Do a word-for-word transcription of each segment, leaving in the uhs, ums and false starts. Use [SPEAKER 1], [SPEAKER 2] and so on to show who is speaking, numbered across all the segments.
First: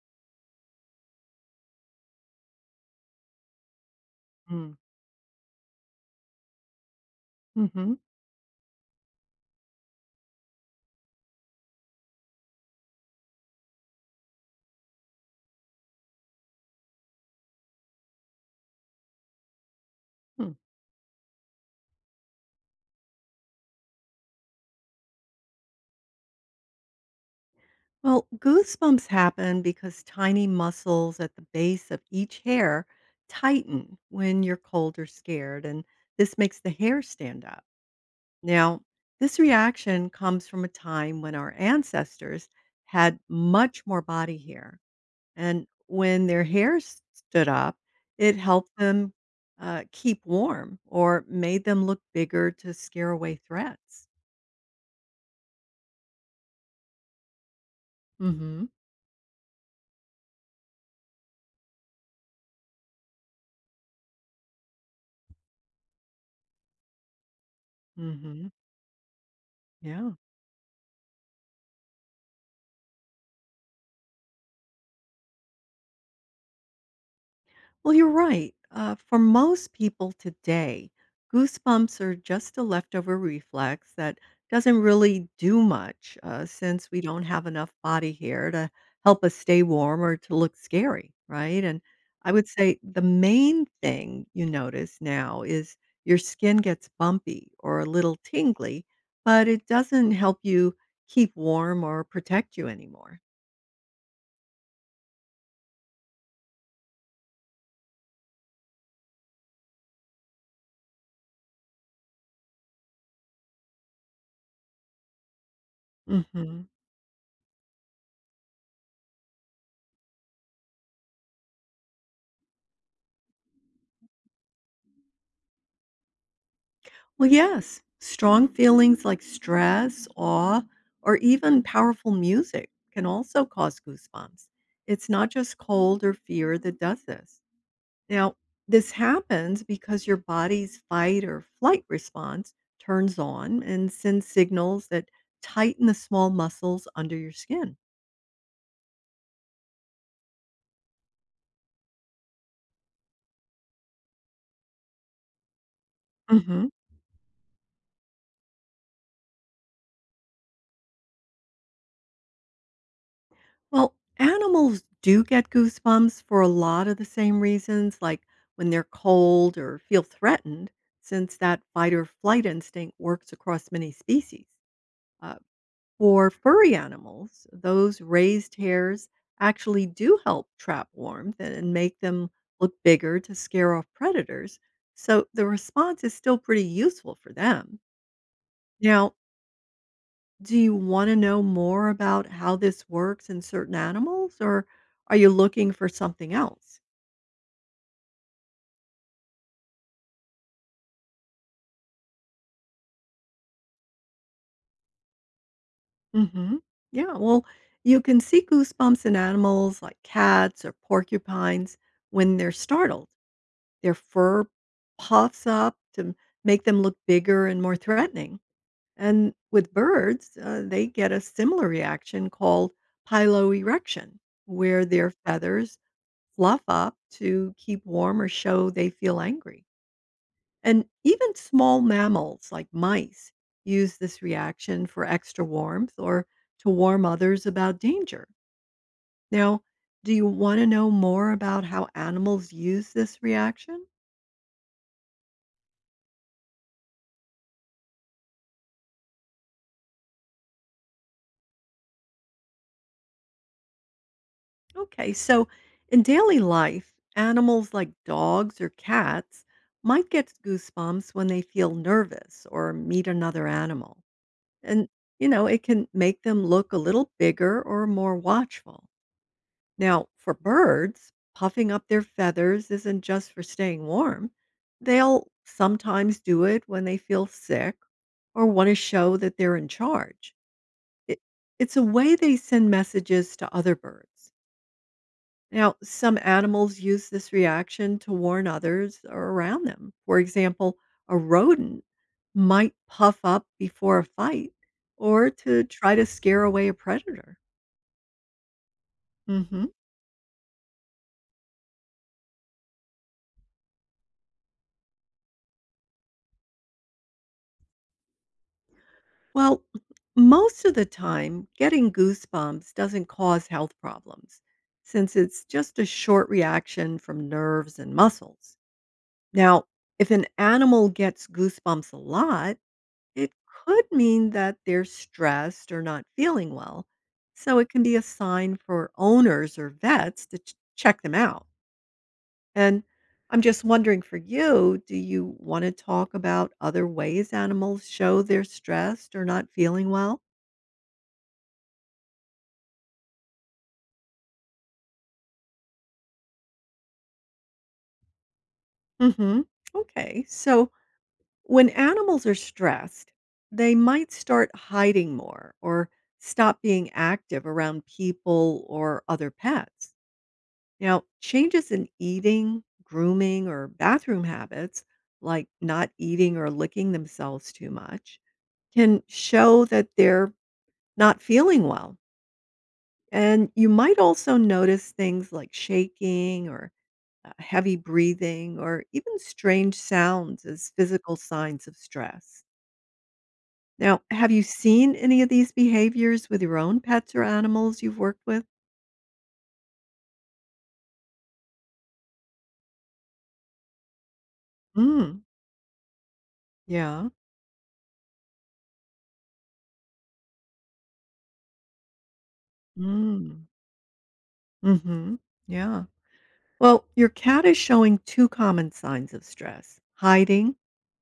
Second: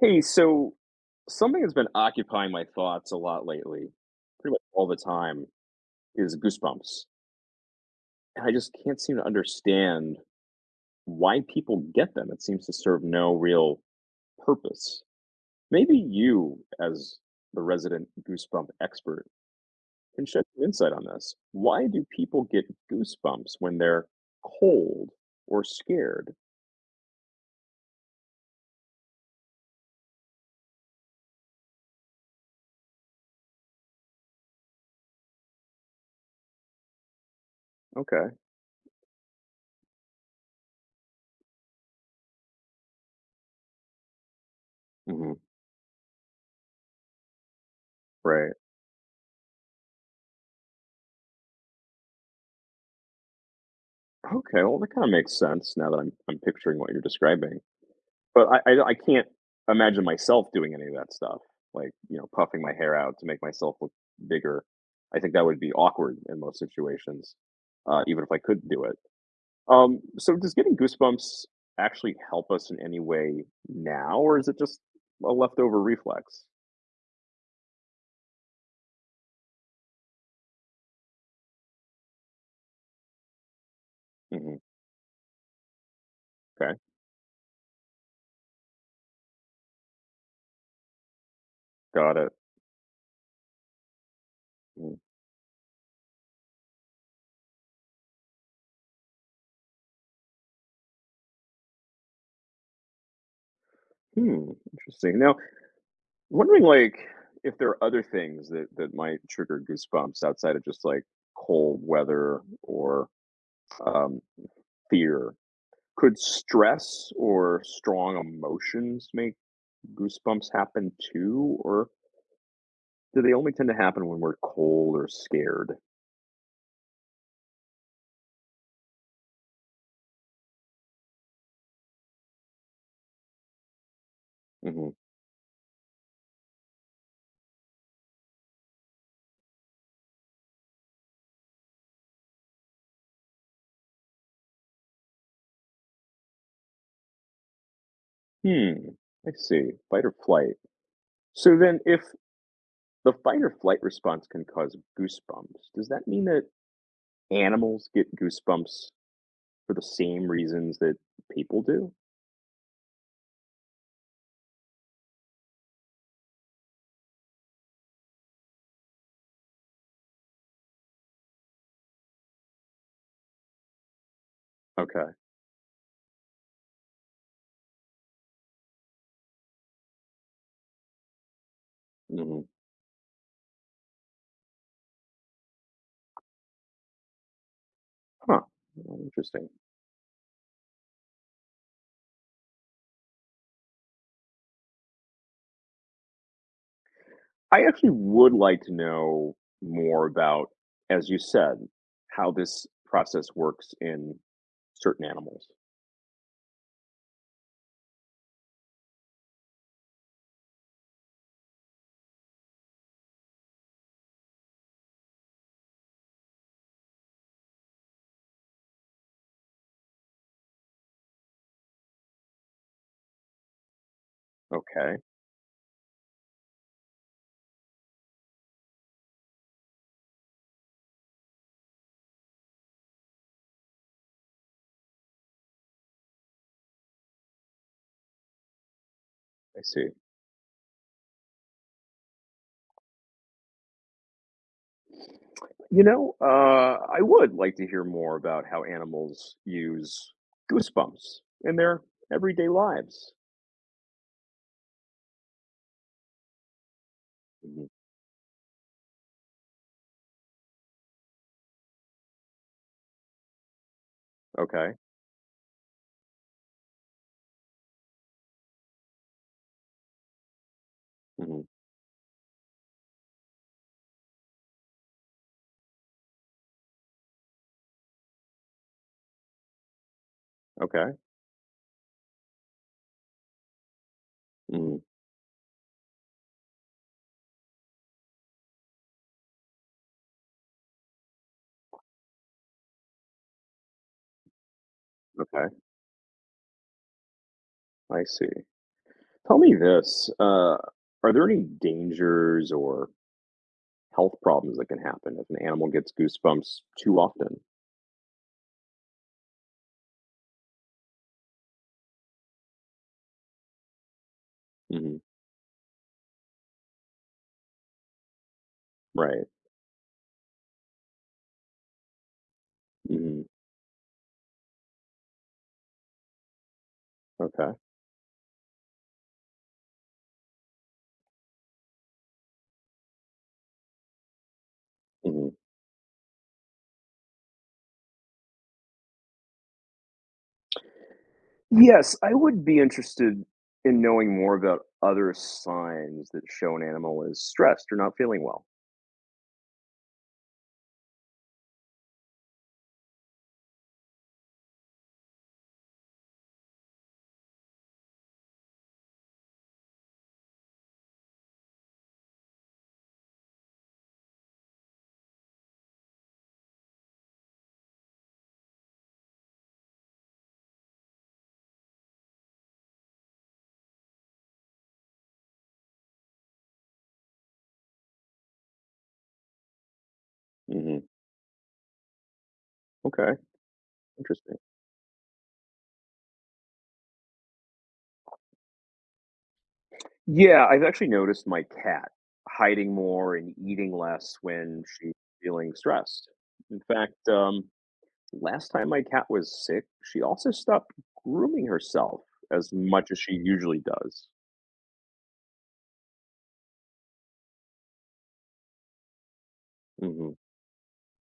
[SPEAKER 1] Hey, so something that's been occupying my thoughts a lot lately, pretty much
[SPEAKER 2] Mm.
[SPEAKER 1] all the time, is goosebumps.
[SPEAKER 2] Mhm.
[SPEAKER 1] And I just can't seem to understand why people get them. It seems to serve no real purpose. Maybe you, as the resident goosebump expert, can shed
[SPEAKER 2] Hmm.
[SPEAKER 1] some insight on this. Why do people get goosebumps when they're cold or scared?
[SPEAKER 2] Well, goosebumps happen because tiny muscles at the base of each hair tighten when you're cold or scared, and this makes the hair stand up.
[SPEAKER 1] Okay.
[SPEAKER 2] Now, this reaction comes from a time when our ancestors had much more body hair,
[SPEAKER 1] Hmm.
[SPEAKER 2] and when their hair s- stood up, it
[SPEAKER 1] Right.
[SPEAKER 2] helped them uh, keep warm or made them look bigger to scare away threats.
[SPEAKER 1] Okay. Well, that kind of makes sense now that I'm I'm picturing what you're describing.
[SPEAKER 2] Mm
[SPEAKER 1] But
[SPEAKER 2] hmm
[SPEAKER 1] I I I can't imagine myself doing any of that stuff, like, you know, puffing my hair out to make myself look bigger. I think that would be awkward in most situations, uh,
[SPEAKER 2] Mm
[SPEAKER 1] even if I
[SPEAKER 2] hmm
[SPEAKER 1] could do it. Um,
[SPEAKER 2] Yeah.
[SPEAKER 1] so does getting goosebumps actually help us in any way now, or is it just a leftover reflex?
[SPEAKER 2] Well, you're right. Uh, for most people today, goosebumps are just a leftover reflex that
[SPEAKER 1] Hmm.
[SPEAKER 2] doesn't really do much uh,
[SPEAKER 1] Okay,
[SPEAKER 2] since we don't have enough body hair to help us stay warm or to look scary, right? And
[SPEAKER 1] got it.
[SPEAKER 2] I would say the main thing you
[SPEAKER 1] Mm.
[SPEAKER 2] notice now is your skin gets bumpy or a little tingly, but it doesn't help you keep warm or protect you anymore.
[SPEAKER 1] Hmm, interesting. Now, wondering, like, if there are other things that that might trigger goosebumps outside of just, like, cold weather or, um, fear. Could
[SPEAKER 2] hmm
[SPEAKER 1] stress or strong emotions make goosebumps happen too, or do they only tend to happen when we're cold or scared?
[SPEAKER 2] Well, yes, strong feelings like stress, awe, or even powerful music can also cause goosebumps.
[SPEAKER 1] Hmm.
[SPEAKER 2] It's not just cold or fear that does this. Now, this happens because your body's fight or flight response turns on and sends signals that tighten the small muscles under your skin.
[SPEAKER 1] Hmm, I see. Fight or flight. So then, if the fight or flight response can cause goosebumps, does that mean that
[SPEAKER 2] Mhm.
[SPEAKER 1] animals get goosebumps for the same reasons that people do?
[SPEAKER 2] Well, animals do get goosebumps for a lot of the same reasons, like when they're cold or feel threatened, since that fight or flight instinct works across many species.
[SPEAKER 1] Okay.
[SPEAKER 2] Uh, for furry animals, those raised hairs actually do help trap warmth and and make them
[SPEAKER 1] Hmm.
[SPEAKER 2] look bigger to scare off predators. So the response is still pretty useful for them.
[SPEAKER 1] Huh. Well,
[SPEAKER 2] Now,
[SPEAKER 1] interesting.
[SPEAKER 2] do you wanna know more about how this works in certain animals, or are you looking for something else?
[SPEAKER 1] I actually would like to know more about, as you said, how this process works in certain animals.
[SPEAKER 2] Mhm. Yeah, well, you can see goosebumps in animals like cats or porcupines when they're startled. Their fur puffs up to make them look bigger and more threatening. And with birds, uh, they get a similar reaction called piloerection, where
[SPEAKER 1] Okay,
[SPEAKER 2] their feathers fluff up to keep warm or show they feel angry. And even small mammals like mice use this reaction for extra warmth or to warn others about danger.
[SPEAKER 1] I
[SPEAKER 2] Now,
[SPEAKER 1] see.
[SPEAKER 2] do you want to know more about how animals use this reaction?
[SPEAKER 1] You know, uh, I would like to hear more about how animals use goosebumps in their everyday lives.
[SPEAKER 2] Okay, so in daily life,
[SPEAKER 1] Mhm.
[SPEAKER 2] animals like dogs or cats might get goosebumps when they feel nervous or meet another animal.
[SPEAKER 1] Okay.
[SPEAKER 2] And, you know, it can make them look a little bigger or more watchful. Now, for birds,
[SPEAKER 1] Hmm.
[SPEAKER 2] puffing up their feathers isn't just for staying warm. They'll sometimes do it when they feel sick or want to show that they're in charge.
[SPEAKER 1] Okay.
[SPEAKER 2] It, it's a way they send messages to other birds.
[SPEAKER 1] Hmm.
[SPEAKER 2] Now, some animals use this reaction to warn others or around them. For example, a rodent might puff up before a fight or
[SPEAKER 1] Okay.
[SPEAKER 2] to try to scare away a predator.
[SPEAKER 1] I see. Tell me
[SPEAKER 2] Mhm.
[SPEAKER 1] this: uh, are there any dangers or health problems that can happen if an animal gets goosebumps too often?
[SPEAKER 2] Well, most of the time, getting goosebumps doesn't cause health problems
[SPEAKER 1] Mhm.
[SPEAKER 2] since it's just a short reaction from nerves and muscles.
[SPEAKER 1] Right.
[SPEAKER 2] Now, if an animal gets goosebumps a lot,
[SPEAKER 1] Mhm.
[SPEAKER 2] it could mean that they're stressed or not feeling well.
[SPEAKER 1] Okay.
[SPEAKER 2] So it can be a sign for owners or vets to ch- check them out. And I'm just wondering for you, do
[SPEAKER 1] Mhm.
[SPEAKER 2] you want to talk about other ways animals show they're stressed or not feeling well?
[SPEAKER 1] Yes, I would be interested in knowing more about other signs that show an animal is stressed or not feeling well.
[SPEAKER 2] Mhm. Okay. So when animals are stressed, they might start hiding more or stop being active around people or other pets. Now, changes in eating, grooming, or bathroom habits, like not eating or licking themselves too much, can show that they're not feeling well. And you might also notice things like shaking or uh, heavy breathing, or even strange sounds as
[SPEAKER 1] Mhm.
[SPEAKER 2] physical signs of stress.
[SPEAKER 1] Okay.
[SPEAKER 2] Now, have
[SPEAKER 1] Interesting.
[SPEAKER 2] you seen any of these behaviors with your own pets or animals you've worked with?
[SPEAKER 1] Yeah, I've actually noticed my cat hiding more and eating less when she's
[SPEAKER 2] Mm,
[SPEAKER 1] feeling stressed. In fact,
[SPEAKER 2] yeah.
[SPEAKER 1] um, last time my cat was sick, she also stopped grooming herself as much as she
[SPEAKER 2] Mm,
[SPEAKER 1] usually does.
[SPEAKER 2] mm-hmm. Yeah. Well, your cat is showing two common signs of stress,
[SPEAKER 1] Mhm.
[SPEAKER 2] hiding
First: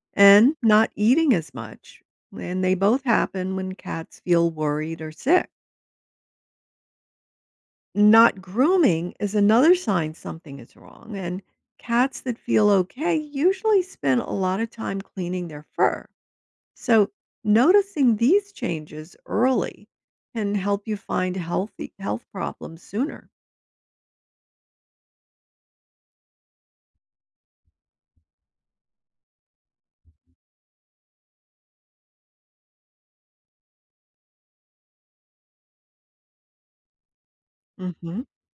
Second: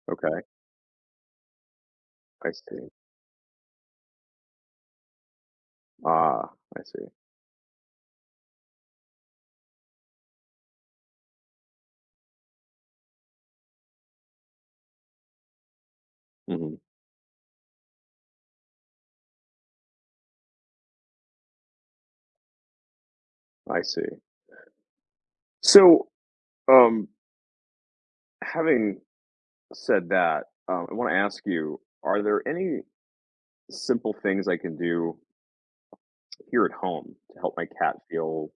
[SPEAKER 1] Okay.
[SPEAKER 2] and not eating as much.
[SPEAKER 1] I
[SPEAKER 2] And they
[SPEAKER 1] see.
[SPEAKER 2] both happen when cats feel worried or sick.
[SPEAKER 1] Ah, I see.
[SPEAKER 2] Not grooming is another sign something is wrong, and cats that feel okay usually spend a lot of time cleaning their fur.
[SPEAKER 1] Mhm.
[SPEAKER 2] So, noticing these changes early can help you find healthy health problems sooner.
[SPEAKER 1] I see. So, um, having said that, um, I want to ask you, are there any simple things I can do here at home to help my cat
[SPEAKER 2] Mhm.
[SPEAKER 1] feel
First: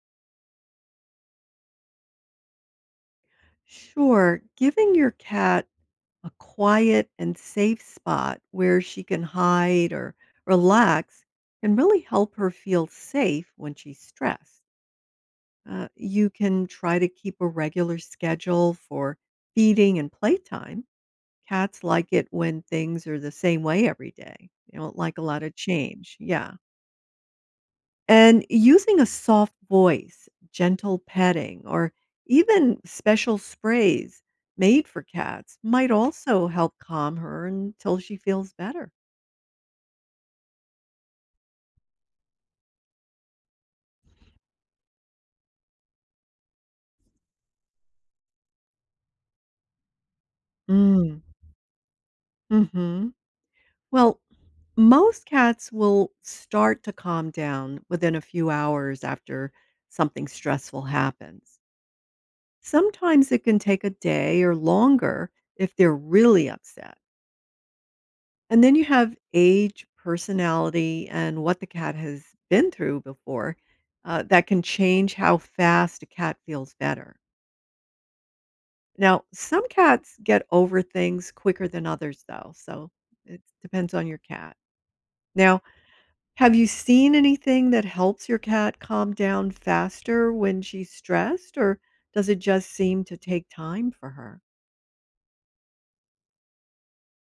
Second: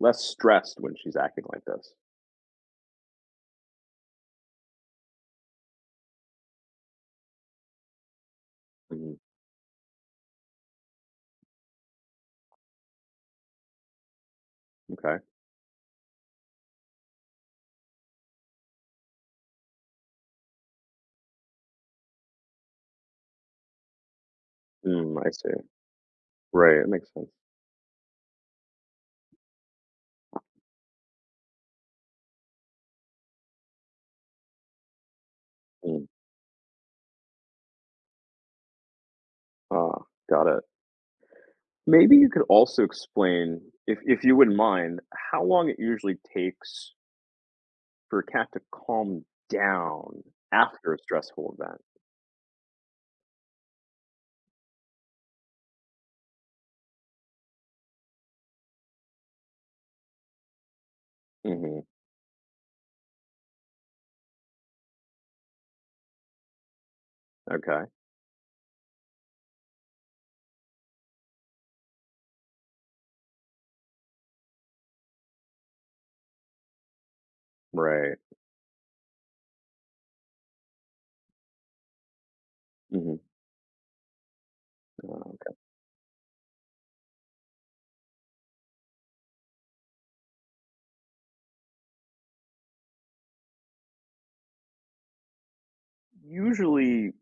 [SPEAKER 1] less stressed when she's acting like this?
[SPEAKER 2] Sure. Giving your cat a quiet and safe spot where she
[SPEAKER 1] Hmm.
[SPEAKER 2] can hide or relax can really help her feel safe when she's stressed.
[SPEAKER 1] Okay.
[SPEAKER 2] Uh, you can try to keep a regular schedule for feeding and playtime. Cats like it when things are the same way every day. They don't
[SPEAKER 1] Mm,
[SPEAKER 2] like a
[SPEAKER 1] I
[SPEAKER 2] lot of
[SPEAKER 1] see.
[SPEAKER 2] change. Yeah,
[SPEAKER 1] Right. It makes sense.
[SPEAKER 2] and using a soft voice, gentle petting, or even special sprays made for cats might
[SPEAKER 1] Mm.
[SPEAKER 2] also help calm her until she feels better.
[SPEAKER 1] Ah, got it. Maybe you could also explain, if, if you wouldn't mind, how long it usually takes for a cat to calm down after a
[SPEAKER 2] Mm.
[SPEAKER 1] stressful event.
[SPEAKER 2] hmm Well, most cats will start to calm down within a few hours after something stressful happens.
[SPEAKER 1] Hmm.
[SPEAKER 2] Sometimes it can take a day or longer if they're really upset.
[SPEAKER 1] Okay.
[SPEAKER 2] And then you have age, personality, and what the cat has been through before, uh, that can change how fast a cat feels better.
[SPEAKER 1] Right.
[SPEAKER 2] Now, some cats get over things quicker than others, though. So
[SPEAKER 1] Hmm.
[SPEAKER 2] it depends on your cat. Now, have you seen anything that helps your cat calm down faster when she's stressed, or does it just seem to take time for her?
[SPEAKER 1] Usually,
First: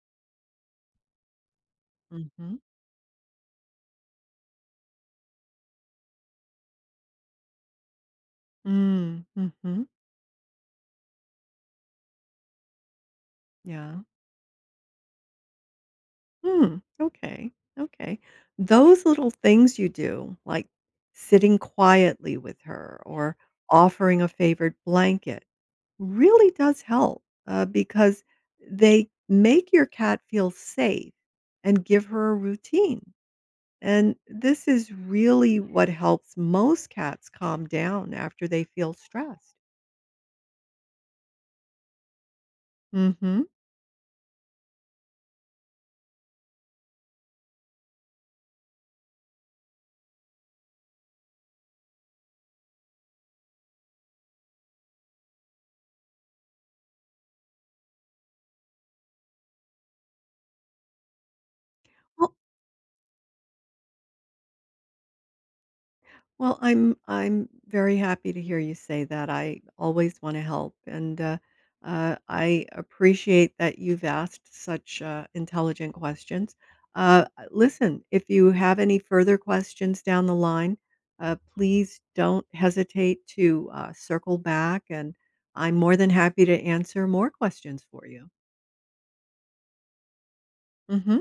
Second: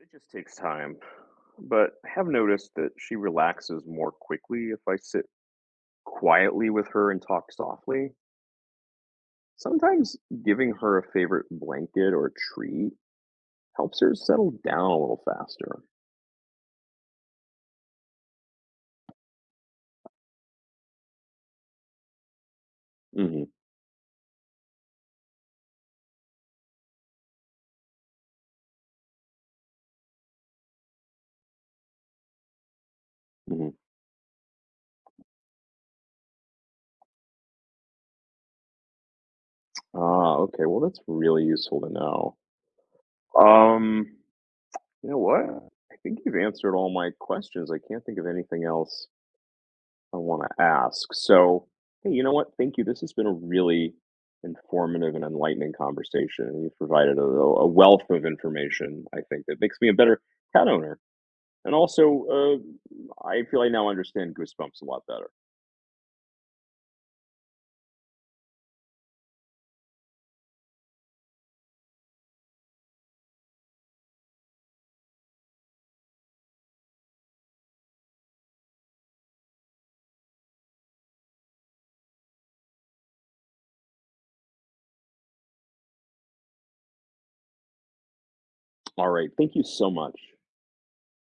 [SPEAKER 1] it just takes time, but I have
[SPEAKER 2] Mm-hmm.
[SPEAKER 1] noticed that she relaxes more quickly if I sit quietly with her and talk softly.
[SPEAKER 2] Mm-hmm. Mm-hmm.
[SPEAKER 1] Sometimes giving her a favorite blanket or treat
[SPEAKER 2] Yeah.
[SPEAKER 1] helps her settle down a little faster.
[SPEAKER 2] Hmm, okay, okay. Those little things you do, like sitting quietly with her or
[SPEAKER 1] Hmm.
[SPEAKER 2] offering a favorite blanket, really does help uh, because they make your cat feel safe and give her a routine.
[SPEAKER 1] Hmm.
[SPEAKER 2] And this is really what helps most cats calm down after they feel stressed.
[SPEAKER 1] Ah, okay. Well, that's really useful to know.
[SPEAKER 2] Mm hmm
[SPEAKER 1] Um, you know what? I think you've answered all my questions. I can't think of anything else I wanna ask. So, hey, you know what? Thank you. This has been a really informative and enlightening conversation, and you've provided a a wealth of information, I think, that makes me a better cat owner. And also, uh, I feel I now understand goosebumps a lot better.
[SPEAKER 2] Well, I'm I'm very happy to hear you say that. I always want to help, and uh, uh, I appreciate that you've asked such uh, intelligent questions. Uh, listen, if you have any further questions down the line, uh, please don't hesitate to uh, circle back, and I'm more than happy to answer more questions for you.
[SPEAKER 1] All right. Thank you so much.
[SPEAKER 2] Hmm